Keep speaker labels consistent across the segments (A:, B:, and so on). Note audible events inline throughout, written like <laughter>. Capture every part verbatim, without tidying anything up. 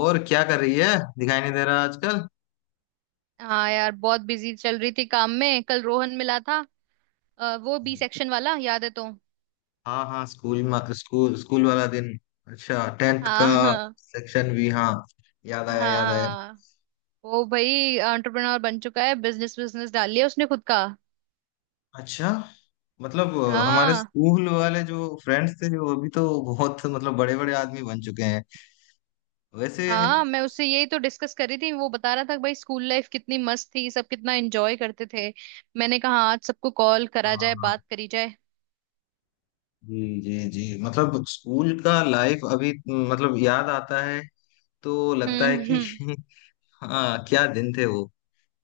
A: और क्या कर रही है? दिखाई नहीं दे रहा आजकल।
B: हाँ यार, बहुत बिजी चल रही थी काम में। कल रोहन मिला था, अ, वो बी
A: अरे,
B: सेक्शन वाला, याद है? तो
A: हाँ हाँ, स्कूल में स्कूल स्कूल वाला दिन। अच्छा, टेंथ का
B: हाँ हाँ।
A: सेक्शन भी, हाँ। याद आया याद आया।
B: हाँ, वो भाई एंटरप्रेन्योर बन चुका है, बिजनेस बिजनेस डाल लिया उसने खुद का।
A: अच्छा, मतलब अ, हमारे
B: हाँ
A: स्कूल वाले जो फ्रेंड्स थे वो अभी तो बहुत, मतलब बड़े बड़े आदमी बन चुके हैं वैसे।
B: हाँ, मैं उससे यही तो डिस्कस कर रही थी। वो बता रहा था कि भाई स्कूल लाइफ कितनी मस्त थी, सब कितना एंजॉय करते थे। मैंने कहा, "हाँ, आज सबको कॉल करा
A: हाँ
B: जाए,
A: हाँ,
B: बात करी जाए।"
A: जी जी जी। मतलब स्कूल का लाइफ अभी, मतलब याद आता है तो लगता है
B: हम्म
A: कि
B: हम्म,
A: <laughs> हाँ, क्या दिन थे वो।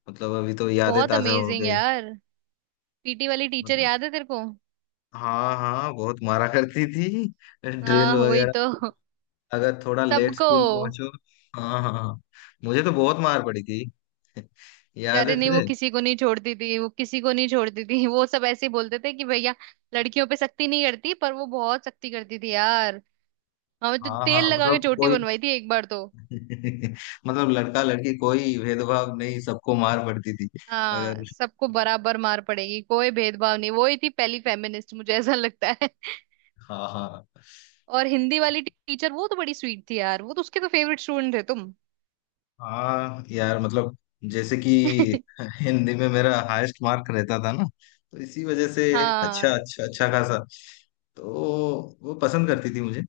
A: मतलब अभी तो यादें
B: बहुत
A: ताजा हो
B: अमेजिंग
A: गई।
B: यार। पीटी वाली टीचर
A: मतलब
B: याद है तेरे को?
A: हाँ हाँ, बहुत मारा करती थी, ड्रिल
B: हाँ वही
A: वगैरह।
B: तो।
A: अगर थोड़ा लेट
B: सबको।
A: स्कूल पहुंचो, हाँ हाँ हाँ। मुझे तो बहुत मार पड़ी थी। <laughs> याद है
B: अरे नहीं, वो
A: तुझे?
B: किसी को नहीं छोड़ती थी, वो किसी को नहीं छोड़ती थी। वो सब ऐसे ही बोलते थे कि भैया लड़कियों पे सख्ती नहीं करती, पर वो बहुत सख्ती करती थी यार। हमें तो
A: हाँ
B: तेल
A: हाँ,
B: लगा के
A: मतलब
B: चोटी
A: कोई
B: बनवाई थी एक बार तो।
A: <laughs> मतलब लड़का लड़की कोई भेदभाव नहीं, सबको मार पड़ती थी। अगर,
B: हाँ, सबको बराबर मार पड़ेगी, कोई भेदभाव नहीं। वो ही थी पहली फेमिनिस्ट, मुझे ऐसा लगता है।
A: हाँ हाँ
B: <laughs> और हिंदी वाली टीचर, वो तो बड़ी स्वीट थी यार। वो तो, उसके तो फेवरेट स्टूडेंट थे तुम।
A: हाँ। यार मतलब जैसे कि
B: <laughs>
A: हिंदी में मेरा हाईएस्ट मार्क रहता था ना, तो इसी वजह से। अच्छा
B: हाँ।
A: अच्छा, अच्छा खासा, तो वो पसंद करती थी मुझे।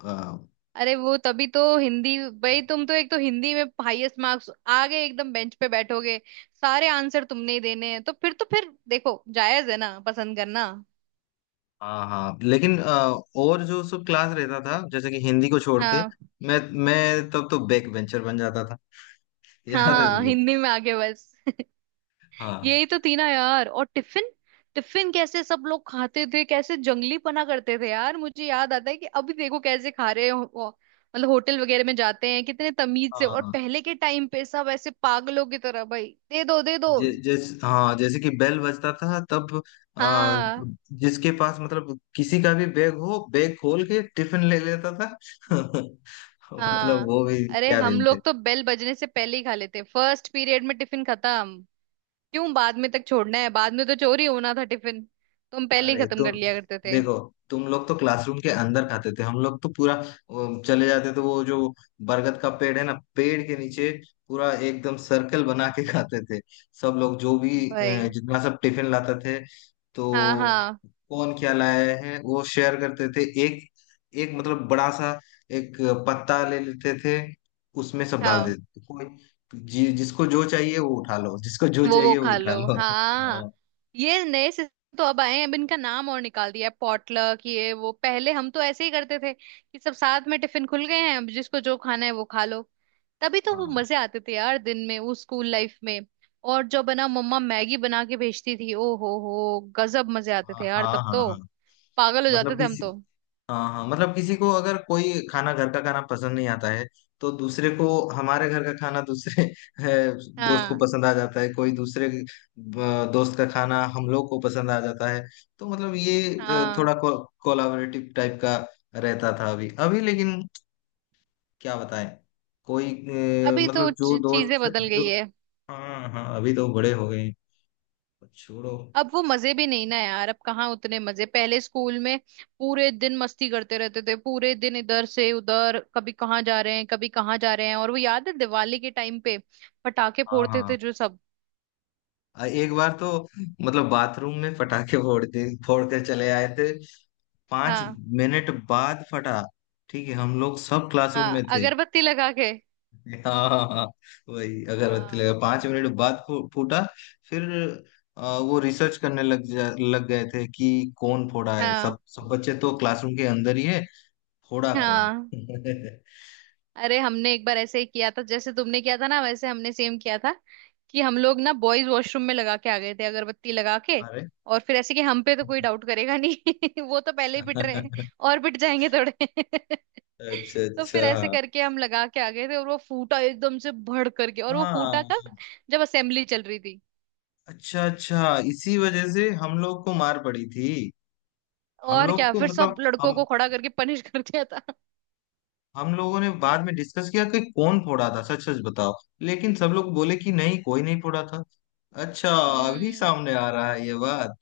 A: हाँ,
B: अरे वो तभी तो हिंदी। भाई तुम तो एक तो हिंदी में हाईएस्ट मार्क्स, आगे एकदम बेंच पे बैठोगे, सारे आंसर तुमने ही देने हैं, तो फिर तो फिर देखो, जायज है ना पसंद करना।
A: हाँ हाँ, लेकिन अ, और जो सब क्लास रहता था जैसे कि हिंदी को छोड़ के,
B: हाँ
A: मैं मैं तब तो बैक बेंचर बन जाता था। <laughs>
B: हाँ।
A: याद है
B: हाँ,
A: तुझे?
B: हिंदी में आगे बस। <laughs>
A: हाँ
B: यही तो थी ना यार। और टिफिन, टिफिन कैसे सब लोग खाते थे, कैसे जंगलीपना करते थे यार। मुझे याद आता है कि अभी देखो कैसे खा रहे हो हो- मतलब होटल वगैरह में जाते हैं कितने तमीज से, और
A: हाँ।
B: पहले के टाइम पे सब ऐसे पागलों की तरह भाई, दे दो दे दो।
A: जे, जैस, हाँ जैसे कि बेल बजता था, तब आ,
B: हाँ
A: जिसके पास, मतलब किसी का भी बैग हो बैग खोल के टिफिन ले लेता था। <laughs> मतलब
B: हाँ।
A: वो भी
B: अरे
A: क्या
B: हम
A: दिन थे।
B: लोग तो बेल बजने से पहले ही खा लेते, फर्स्ट पीरियड में टिफिन खत्म। क्यों बाद में तक छोड़ना है? बाद में तो चोरी होना था टिफिन, तो हम पहले ही
A: अरे
B: खत्म कर
A: तुम
B: लिया करते थे।
A: देखो, तुम लोग तो क्लासरूम के अंदर खाते थे, हम लोग तो पूरा वो, चले जाते थे, वो जो बरगद का पेड़ है ना, पेड़ के नीचे पूरा एकदम सर्कल बना के खाते थे। सब लोग जो भी अ,
B: भाई।
A: जितना सब टिफिन लाते थे, तो
B: हाँ हाँ।
A: कौन क्या लाया है वो शेयर करते थे। एक, एक मतलब बड़ा सा एक पत्ता ले लेते थे, उसमें सब डाल
B: हाँ,
A: देते थे। कोई, जि, जिसको जो चाहिए वो उठा लो, जिसको जो
B: वो वो
A: चाहिए वो
B: खा
A: उठा
B: लो,
A: लो।
B: हाँ। ये नए सिस्टम तो अब आए हैं, अब इनका नाम और निकाल दिया है, पॉटलक। ये वो पहले हम तो ऐसे ही करते थे कि सब साथ में टिफिन खुल गए हैं, अब जिसको जो खाना है वो खा लो। तभी तो वो मजे
A: <laughs>
B: आते थे यार दिन में, वो स्कूल लाइफ में। और जो बना मम्मा मैगी बना के भेजती थी, ओ हो हो गजब मजे आते
A: हाँ
B: थे यार
A: हाँ
B: तब
A: हाँ हाँ
B: तो।
A: हाँ,
B: पागल हो जाते
A: मतलब
B: थे हम
A: किसी,
B: तो।
A: हाँ हाँ, मतलब किसी को अगर कोई खाना घर का खाना पसंद नहीं आता है तो दूसरे को, हमारे घर का खाना दूसरे अ, दोस्त को
B: हाँ
A: पसंद आ जाता है, कोई दूसरे अ, दोस्त का खाना हम लोग को पसंद आ जाता है। तो मतलब ये अ,
B: हाँ।
A: थोड़ा को, कोलाबरेटिव टाइप का रहता था अभी अभी, लेकिन क्या बताएं। कोई अ,
B: अभी तो
A: मतलब जो
B: च- चीजें
A: दोस्त
B: बदल गई
A: जो,
B: है।
A: हाँ हाँ अभी तो बड़े हो गए हैं, छोड़ो।
B: अब वो मजे भी नहीं ना यार। अब कहाँ उतने मजे, पहले स्कूल में पूरे दिन मस्ती करते रहते थे। पूरे दिन इधर से उधर, कभी कहाँ जा रहे हैं, कभी कहाँ जा रहे हैं। और वो याद है दिवाली के टाइम पे पटाखे
A: हाँ
B: फोड़ते
A: हाँ
B: थे जो सब।
A: आ, एक बार तो <laughs> मतलब बाथरूम में पटाखे फोड़ के फोड़ कर चले आए थे। पांच
B: हाँ
A: मिनट बाद फटा। ठीक है, हम लोग सब क्लासरूम में
B: हाँ,
A: थे।
B: अगरबत्ती लगा के।
A: <laughs> हाँ हाँ हाँ, वही अगरबत्ती
B: हाँ
A: लगा, पांच मिनट बाद फू- फूटा। फिर आ, वो रिसर्च करने लग जा लग गए थे कि कौन फोड़ा है,
B: हाँ
A: सब सब बच्चे तो क्लासरूम के अंदर ही है, फोड़ा कौन।
B: हाँ।
A: <laughs>
B: अरे हमने एक बार ऐसे ही किया था, जैसे तुमने किया था ना, वैसे हमने सेम किया था कि हम लोग ना बॉयज वॉशरूम में लगा के आ गए थे अगरबत्ती लगा के।
A: अरे
B: और फिर ऐसे कि हम पे तो कोई डाउट करेगा नहीं, <laughs> वो तो पहले ही पिट रहे हैं, और पिट जाएंगे थोड़े। <laughs>
A: अच्छा
B: तो फिर ऐसे
A: अच्छा,
B: करके हम लगा के आ गए थे, और वो फूटा एकदम से भड़ करके। और वो
A: हाँ
B: फूटा
A: हाँ,
B: कब? जब असेंबली चल रही थी।
A: अच्छा अच्छा, इसी वजह से हम लोग को मार पड़ी थी। हम
B: और
A: लोग
B: क्या,
A: को,
B: फिर
A: मतलब
B: सब लड़कों
A: हम
B: को खड़ा करके पनिश <laughs> कर दिया था।
A: हम लोगों ने बाद में डिस्कस किया कि कौन फोड़ा था, सच सच बताओ, लेकिन सब लोग बोले कि नहीं, कोई नहीं फोड़ा था। अच्छा, अभी
B: हम्म।
A: सामने आ रहा है ये बात।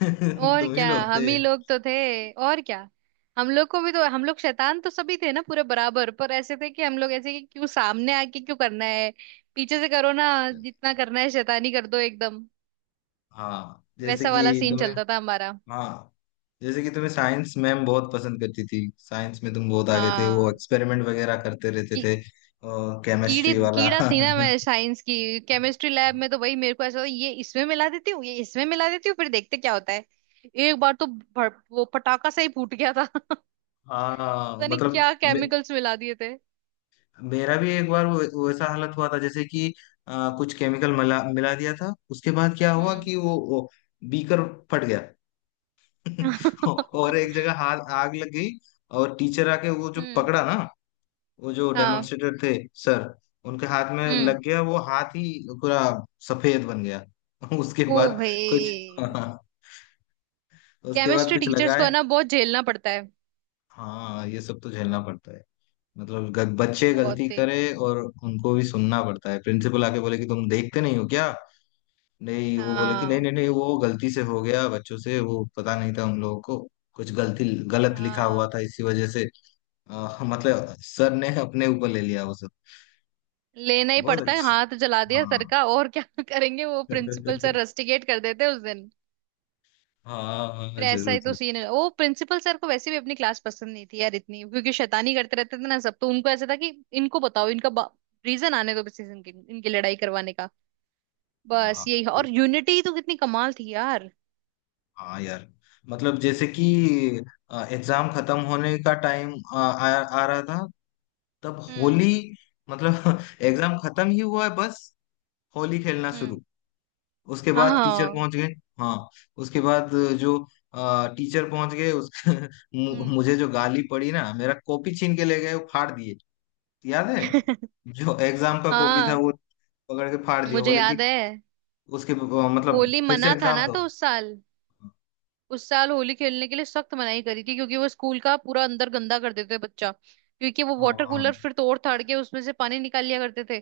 A: <laughs>
B: और
A: तुम ही
B: क्या,
A: लोग
B: हम
A: थे।
B: ही लोग तो थे, और क्या। हम लोग को भी तो, हम लोग शैतान तो सभी थे ना पूरे बराबर, पर ऐसे थे कि हम लोग ऐसे कि क्यों सामने आके क्यों करना है, पीछे से करो ना। जितना करना है शैतानी कर दो एकदम।
A: हाँ जैसे
B: वैसा
A: कि
B: वाला सीन
A: तुम्हें,
B: चलता था हमारा।
A: हाँ जैसे कि तुम्हें साइंस मैम बहुत पसंद करती थी, साइंस में तुम बहुत आगे थे, वो
B: हाँ।
A: एक्सपेरिमेंट वगैरह करते रहते
B: की,
A: थे।
B: कीड़ी
A: केमिस्ट्री वाला
B: कीड़ा थी ना
A: <laughs>
B: मैं साइंस की। केमिस्ट्री लैब में तो भाई मेरे को ऐसा होता, ये इसमें मिला देती हूँ, ये इसमें मिला देती हूँ, फिर देखते क्या होता है। एक बार तो भड़, वो पटाखा सा ही फूट गया था। <laughs>
A: हाँ,
B: पता नहीं
A: मतलब
B: क्या
A: मे-
B: केमिकल्स मिला दिए थे।
A: मेरा भी एक बार वो वैसा हालत हुआ था। जैसे कि अ, कुछ केमिकल मिला मिला दिया था, उसके बाद क्या हुआ
B: हम्म।
A: कि वो, वो बीकर फट गया। <laughs> और
B: <laughs>
A: एक जगह हाथ आग लग गई, और टीचर आके वो जो
B: हम्म।
A: पकड़ा ना, वो जो
B: हाँ।
A: डेमोन्स्ट्रेटर थे सर, उनके हाथ में
B: हम्म।
A: लग गया वो, हाथ ही पूरा सफेद बन गया। <laughs> उसके
B: ओ
A: बाद कुछ
B: भाई।
A: <laughs> उसके बाद
B: केमिस्ट्री
A: कुछ
B: टीचर्स को है
A: लगाए।
B: ना बहुत झेलना पड़ता है।
A: हाँ ये सब तो झेलना पड़ता है। मतलब ग- बच्चे गलती
B: बहुत ही।
A: करे, और उनको भी सुनना पड़ता है। प्रिंसिपल आके बोले कि तुम देखते नहीं हो क्या? नहीं वो बोले कि नहीं
B: हाँ
A: नहीं नहीं, वो गलती से हो गया बच्चों से, वो पता नहीं था हम लोगों को, कुछ गलती गलत लिखा हुआ
B: हाँ,
A: था इसी वजह से अ, मतलब सर ने अपने ऊपर ले लिया वो सब।
B: लेना ही
A: बहुत
B: पड़ता है।
A: अच्छा।
B: हाथ जला दिया सर
A: हाँ
B: का, और क्या <laughs> करेंगे? वो प्रिंसिपल सर
A: <laughs>
B: रस्टिकेट कर देते हैं उस दिन।
A: हाँ हाँ,
B: फिर ऐसा
A: जरूर
B: ही तो
A: जरूर।
B: सीन है। वो प्रिंसिपल सर को वैसे भी अपनी क्लास पसंद नहीं थी यार इतनी, क्योंकि शैतानी करते रहते थे ना सब, तो उनको ऐसा था कि इनको बताओ, इनका रीजन आने दो बस, इनकी इनकी लड़ाई करवाने का, बस
A: हाँ
B: यही।
A: ये-,
B: और यूनिटी तो कितनी कमाल थी यार।
A: हाँ यार, मतलब जैसे कि एग्जाम खत्म होने का टाइम आ, आ, आ रहा था, तब
B: हम्म
A: होली, मतलब <laughs> एग्जाम खत्म ही हुआ है बस, होली खेलना
B: हम्म।
A: शुरू, उसके
B: हाँ
A: बाद टीचर
B: हाँ।
A: पहुंच गए। हाँ उसके बाद जो अ, टीचर पहुंच गए उस <laughs> मु-
B: हम्म।
A: मुझे जो गाली पड़ी ना, मेरा कॉपी छीन के ले गए, वो फाड़ दिए। याद है?
B: <laughs>
A: जो एग्जाम का कॉपी था
B: हाँ,
A: वो पकड़ के फाड़ दिया,
B: मुझे
A: बोले
B: याद
A: कि
B: है।
A: उसके अ, मतलब
B: होली
A: फिर से
B: मना था
A: एग्जाम
B: ना
A: दो।
B: तो उस साल। उस साल होली खेलने के लिए सख्त मनाही करी थी, क्योंकि वो स्कूल का पूरा अंदर गंदा कर देते थे बच्चा, क्योंकि वो
A: हाँ
B: वाटर
A: हाँ
B: कूलर फिर तोड़ ताड़ के उसमें से पानी निकाल लिया करते थे।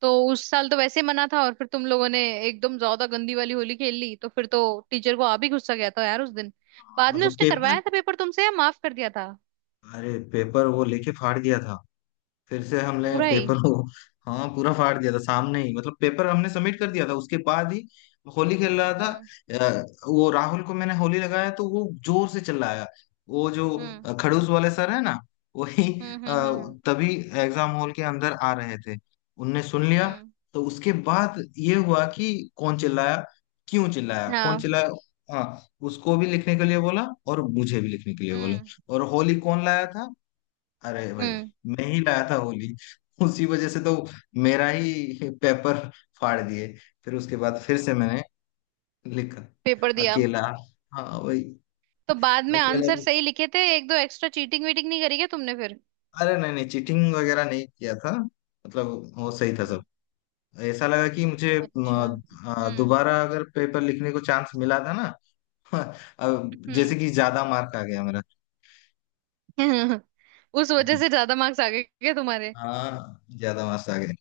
B: तो उस साल तो वैसे मना था, और फिर तुम लोगों ने एकदम ज्यादा गंदी वाली होली खेल ली, तो फिर तो टीचर को आ भी गुस्सा गया था यार उस दिन।
A: हाँ,
B: बाद में
A: मतलब
B: उसने
A: पेपर,
B: करवाया था पेपर तुमसे या माफ कर दिया था?
A: अरे पेपर वो लेके फाड़ दिया था, फिर से हमने
B: पूरा ही।
A: पेपर को, हाँ पूरा फाड़ दिया था सामने ही। मतलब पेपर हमने सबमिट कर दिया था, उसके बाद ही होली खेल रहा था।
B: हम्म
A: अ, वो राहुल को मैंने होली लगाया तो वो जोर से चिल्लाया। वो जो
B: हम्म
A: अ, खड़ूस वाले सर है ना, वही
B: हम्म
A: अ,
B: हम्म हम्म
A: तभी एग्जाम हॉल के अंदर आ रहे थे, उनने सुन लिया।
B: हम्म,
A: तो उसके बाद ये हुआ कि कौन चिल्लाया, क्यों चिल्लाया, कौन
B: हाँ
A: चिल्लाया। हाँ उसको भी लिखने के लिए बोला और मुझे भी लिखने के लिए बोला,
B: हम्म
A: और होली कौन लाया था। अरे भाई
B: हम्म।
A: मैं ही लाया था होली, उसी वजह से तो मेरा ही पेपर फाड़ दिए। फिर उसके बाद फिर से मैंने लिखा,
B: पेपर दिया।
A: अकेला। हाँ वही,
B: तो बाद में
A: अकेला।
B: आंसर सही लिखे थे, एक दो एक्स्ट्रा चीटिंग वीटिंग नहीं करी क्या तुमने फिर?
A: अरे नहीं नहीं चीटिंग वगैरह नहीं किया था, मतलब वो सही था सब।
B: हम्म,
A: ऐसा लगा कि मुझे म,
B: अच्छा।
A: आ,
B: हम्म
A: दोबारा अगर पेपर लिखने को चांस मिला था ना। <laughs> अब जैसे कि ज्यादा मार्क आ गया मेरा।
B: हम्म। <laughs> उस वजह से
A: <laughs>
B: ज्यादा मार्क्स आ गए क्या तुम्हारे?
A: हाँ ज्यादा मार्क्स आ गए,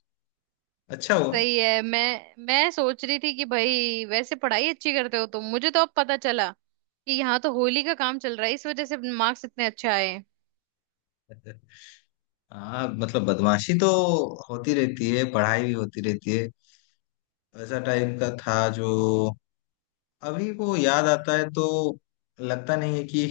A: अच्छा हुआ।
B: सही है। मैं मैं सोच रही थी कि भाई वैसे पढ़ाई अच्छी करते हो तुम, मुझे तो अब पता चला कि यहाँ तो होली का काम चल रहा है, इस वजह से मार्क्स इतने अच्छे आए हैं।
A: <laughs> हाँ मतलब बदमाशी तो होती रहती है, पढ़ाई भी होती रहती है। वैसा टाइप का था जो, अभी वो याद आता है तो लगता नहीं है कि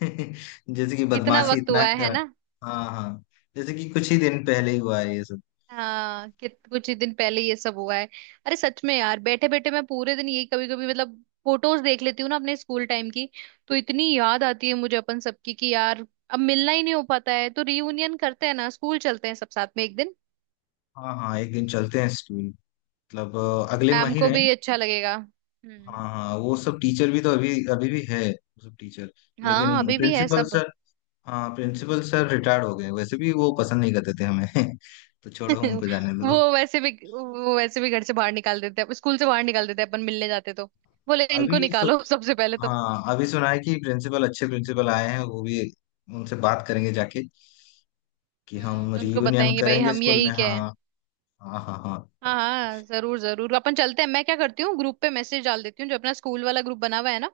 A: <laughs> जैसे कि
B: इतना
A: बदमाशी
B: वक्त
A: इतना
B: हुआ है है
A: कर,
B: ना।
A: हाँ हाँ जैसे कि कुछ ही दिन पहले ही हुआ है ये सब।
B: हाँ, कि कुछ ही दिन पहले ये सब हुआ है। अरे सच में यार, बैठे बैठे मैं पूरे दिन यही, कभी कभी मतलब फोटोज देख लेती हूँ ना अपने स्कूल टाइम की, तो इतनी याद आती है मुझे अपन सबकी कि यार अब मिलना ही नहीं हो पाता है, तो रियूनियन करते हैं ना, स्कूल चलते हैं सब साथ में एक दिन।
A: हाँ हाँ, एक दिन चलते हैं स्कूल, मतलब अ, अगले
B: मैम को
A: महीने।
B: भी अच्छा लगेगा। हम्म।
A: हाँ हाँ, वो सब टीचर भी तो अभी अभी भी है, वो सब टीचर। लेकिन
B: हाँ, अभी भी है
A: प्रिंसिपल
B: सब।
A: सर, हाँ प्रिंसिपल सर रिटायर्ड हो गए, वैसे भी वो पसंद नहीं करते थे हमें। <laughs> तो छोड़ो, उनको
B: <laughs>
A: जाने दो।
B: वो वैसे भी वो वैसे भी घर से बाहर निकाल देते हैं, स्कूल से बाहर निकाल देते हैं, अपन मिलने जाते तो बोले इनको
A: अभी सु,
B: निकालो सबसे पहले तो।
A: हाँ अभी सुना है कि प्रिंसिपल, अच्छे प्रिंसिपल आए हैं, वो भी, उनसे बात करेंगे जाके कि हम
B: हम्म, उनको
A: रियूनियन
B: बताएंगे भाई
A: करेंगे
B: हम
A: स्कूल में,
B: यही क्या
A: हाँ।
B: है।
A: हाँ हाँ
B: हाँ
A: हाँ
B: हाँ जरूर जरूर, अपन चलते हैं। मैं क्या करती हूँ, ग्रुप पे मैसेज डाल देती हूँ, जो अपना स्कूल वाला ग्रुप बना हुआ है ना,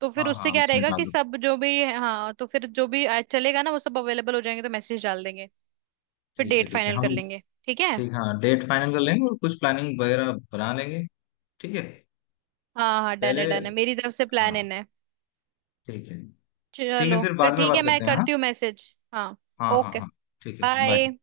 B: तो फिर
A: हाँ
B: उससे
A: हाँ
B: क्या
A: उसमें
B: रहेगा
A: डाल
B: कि
A: दो।
B: सब जो भी हाँ, तो फिर जो भी आ- चलेगा ना वो सब अवेलेबल हो जाएंगे, तो मैसेज डाल देंगे। फिर
A: ठीक है
B: डेट
A: ठीक है
B: फाइनल कर
A: हम,
B: लेंगे। ठीक है।
A: ठीक हाँ, डेट फाइनल कर लेंगे और कुछ प्लानिंग वगैरह बना लेंगे। ठीक है।
B: हाँ हाँ, डन
A: पहले,
B: है डन है, मेरी तरफ से
A: हाँ,
B: प्लान इन है।
A: ठीक है। ठीक है,
B: चलो
A: फिर
B: फिर
A: बाद में
B: ठीक
A: बात
B: है, मैं
A: करते हैं। हाँ
B: करती हूँ मैसेज, हाँ।
A: हाँ हाँ
B: ओके,
A: हाँ। ठीक है, बाय।
B: बाय।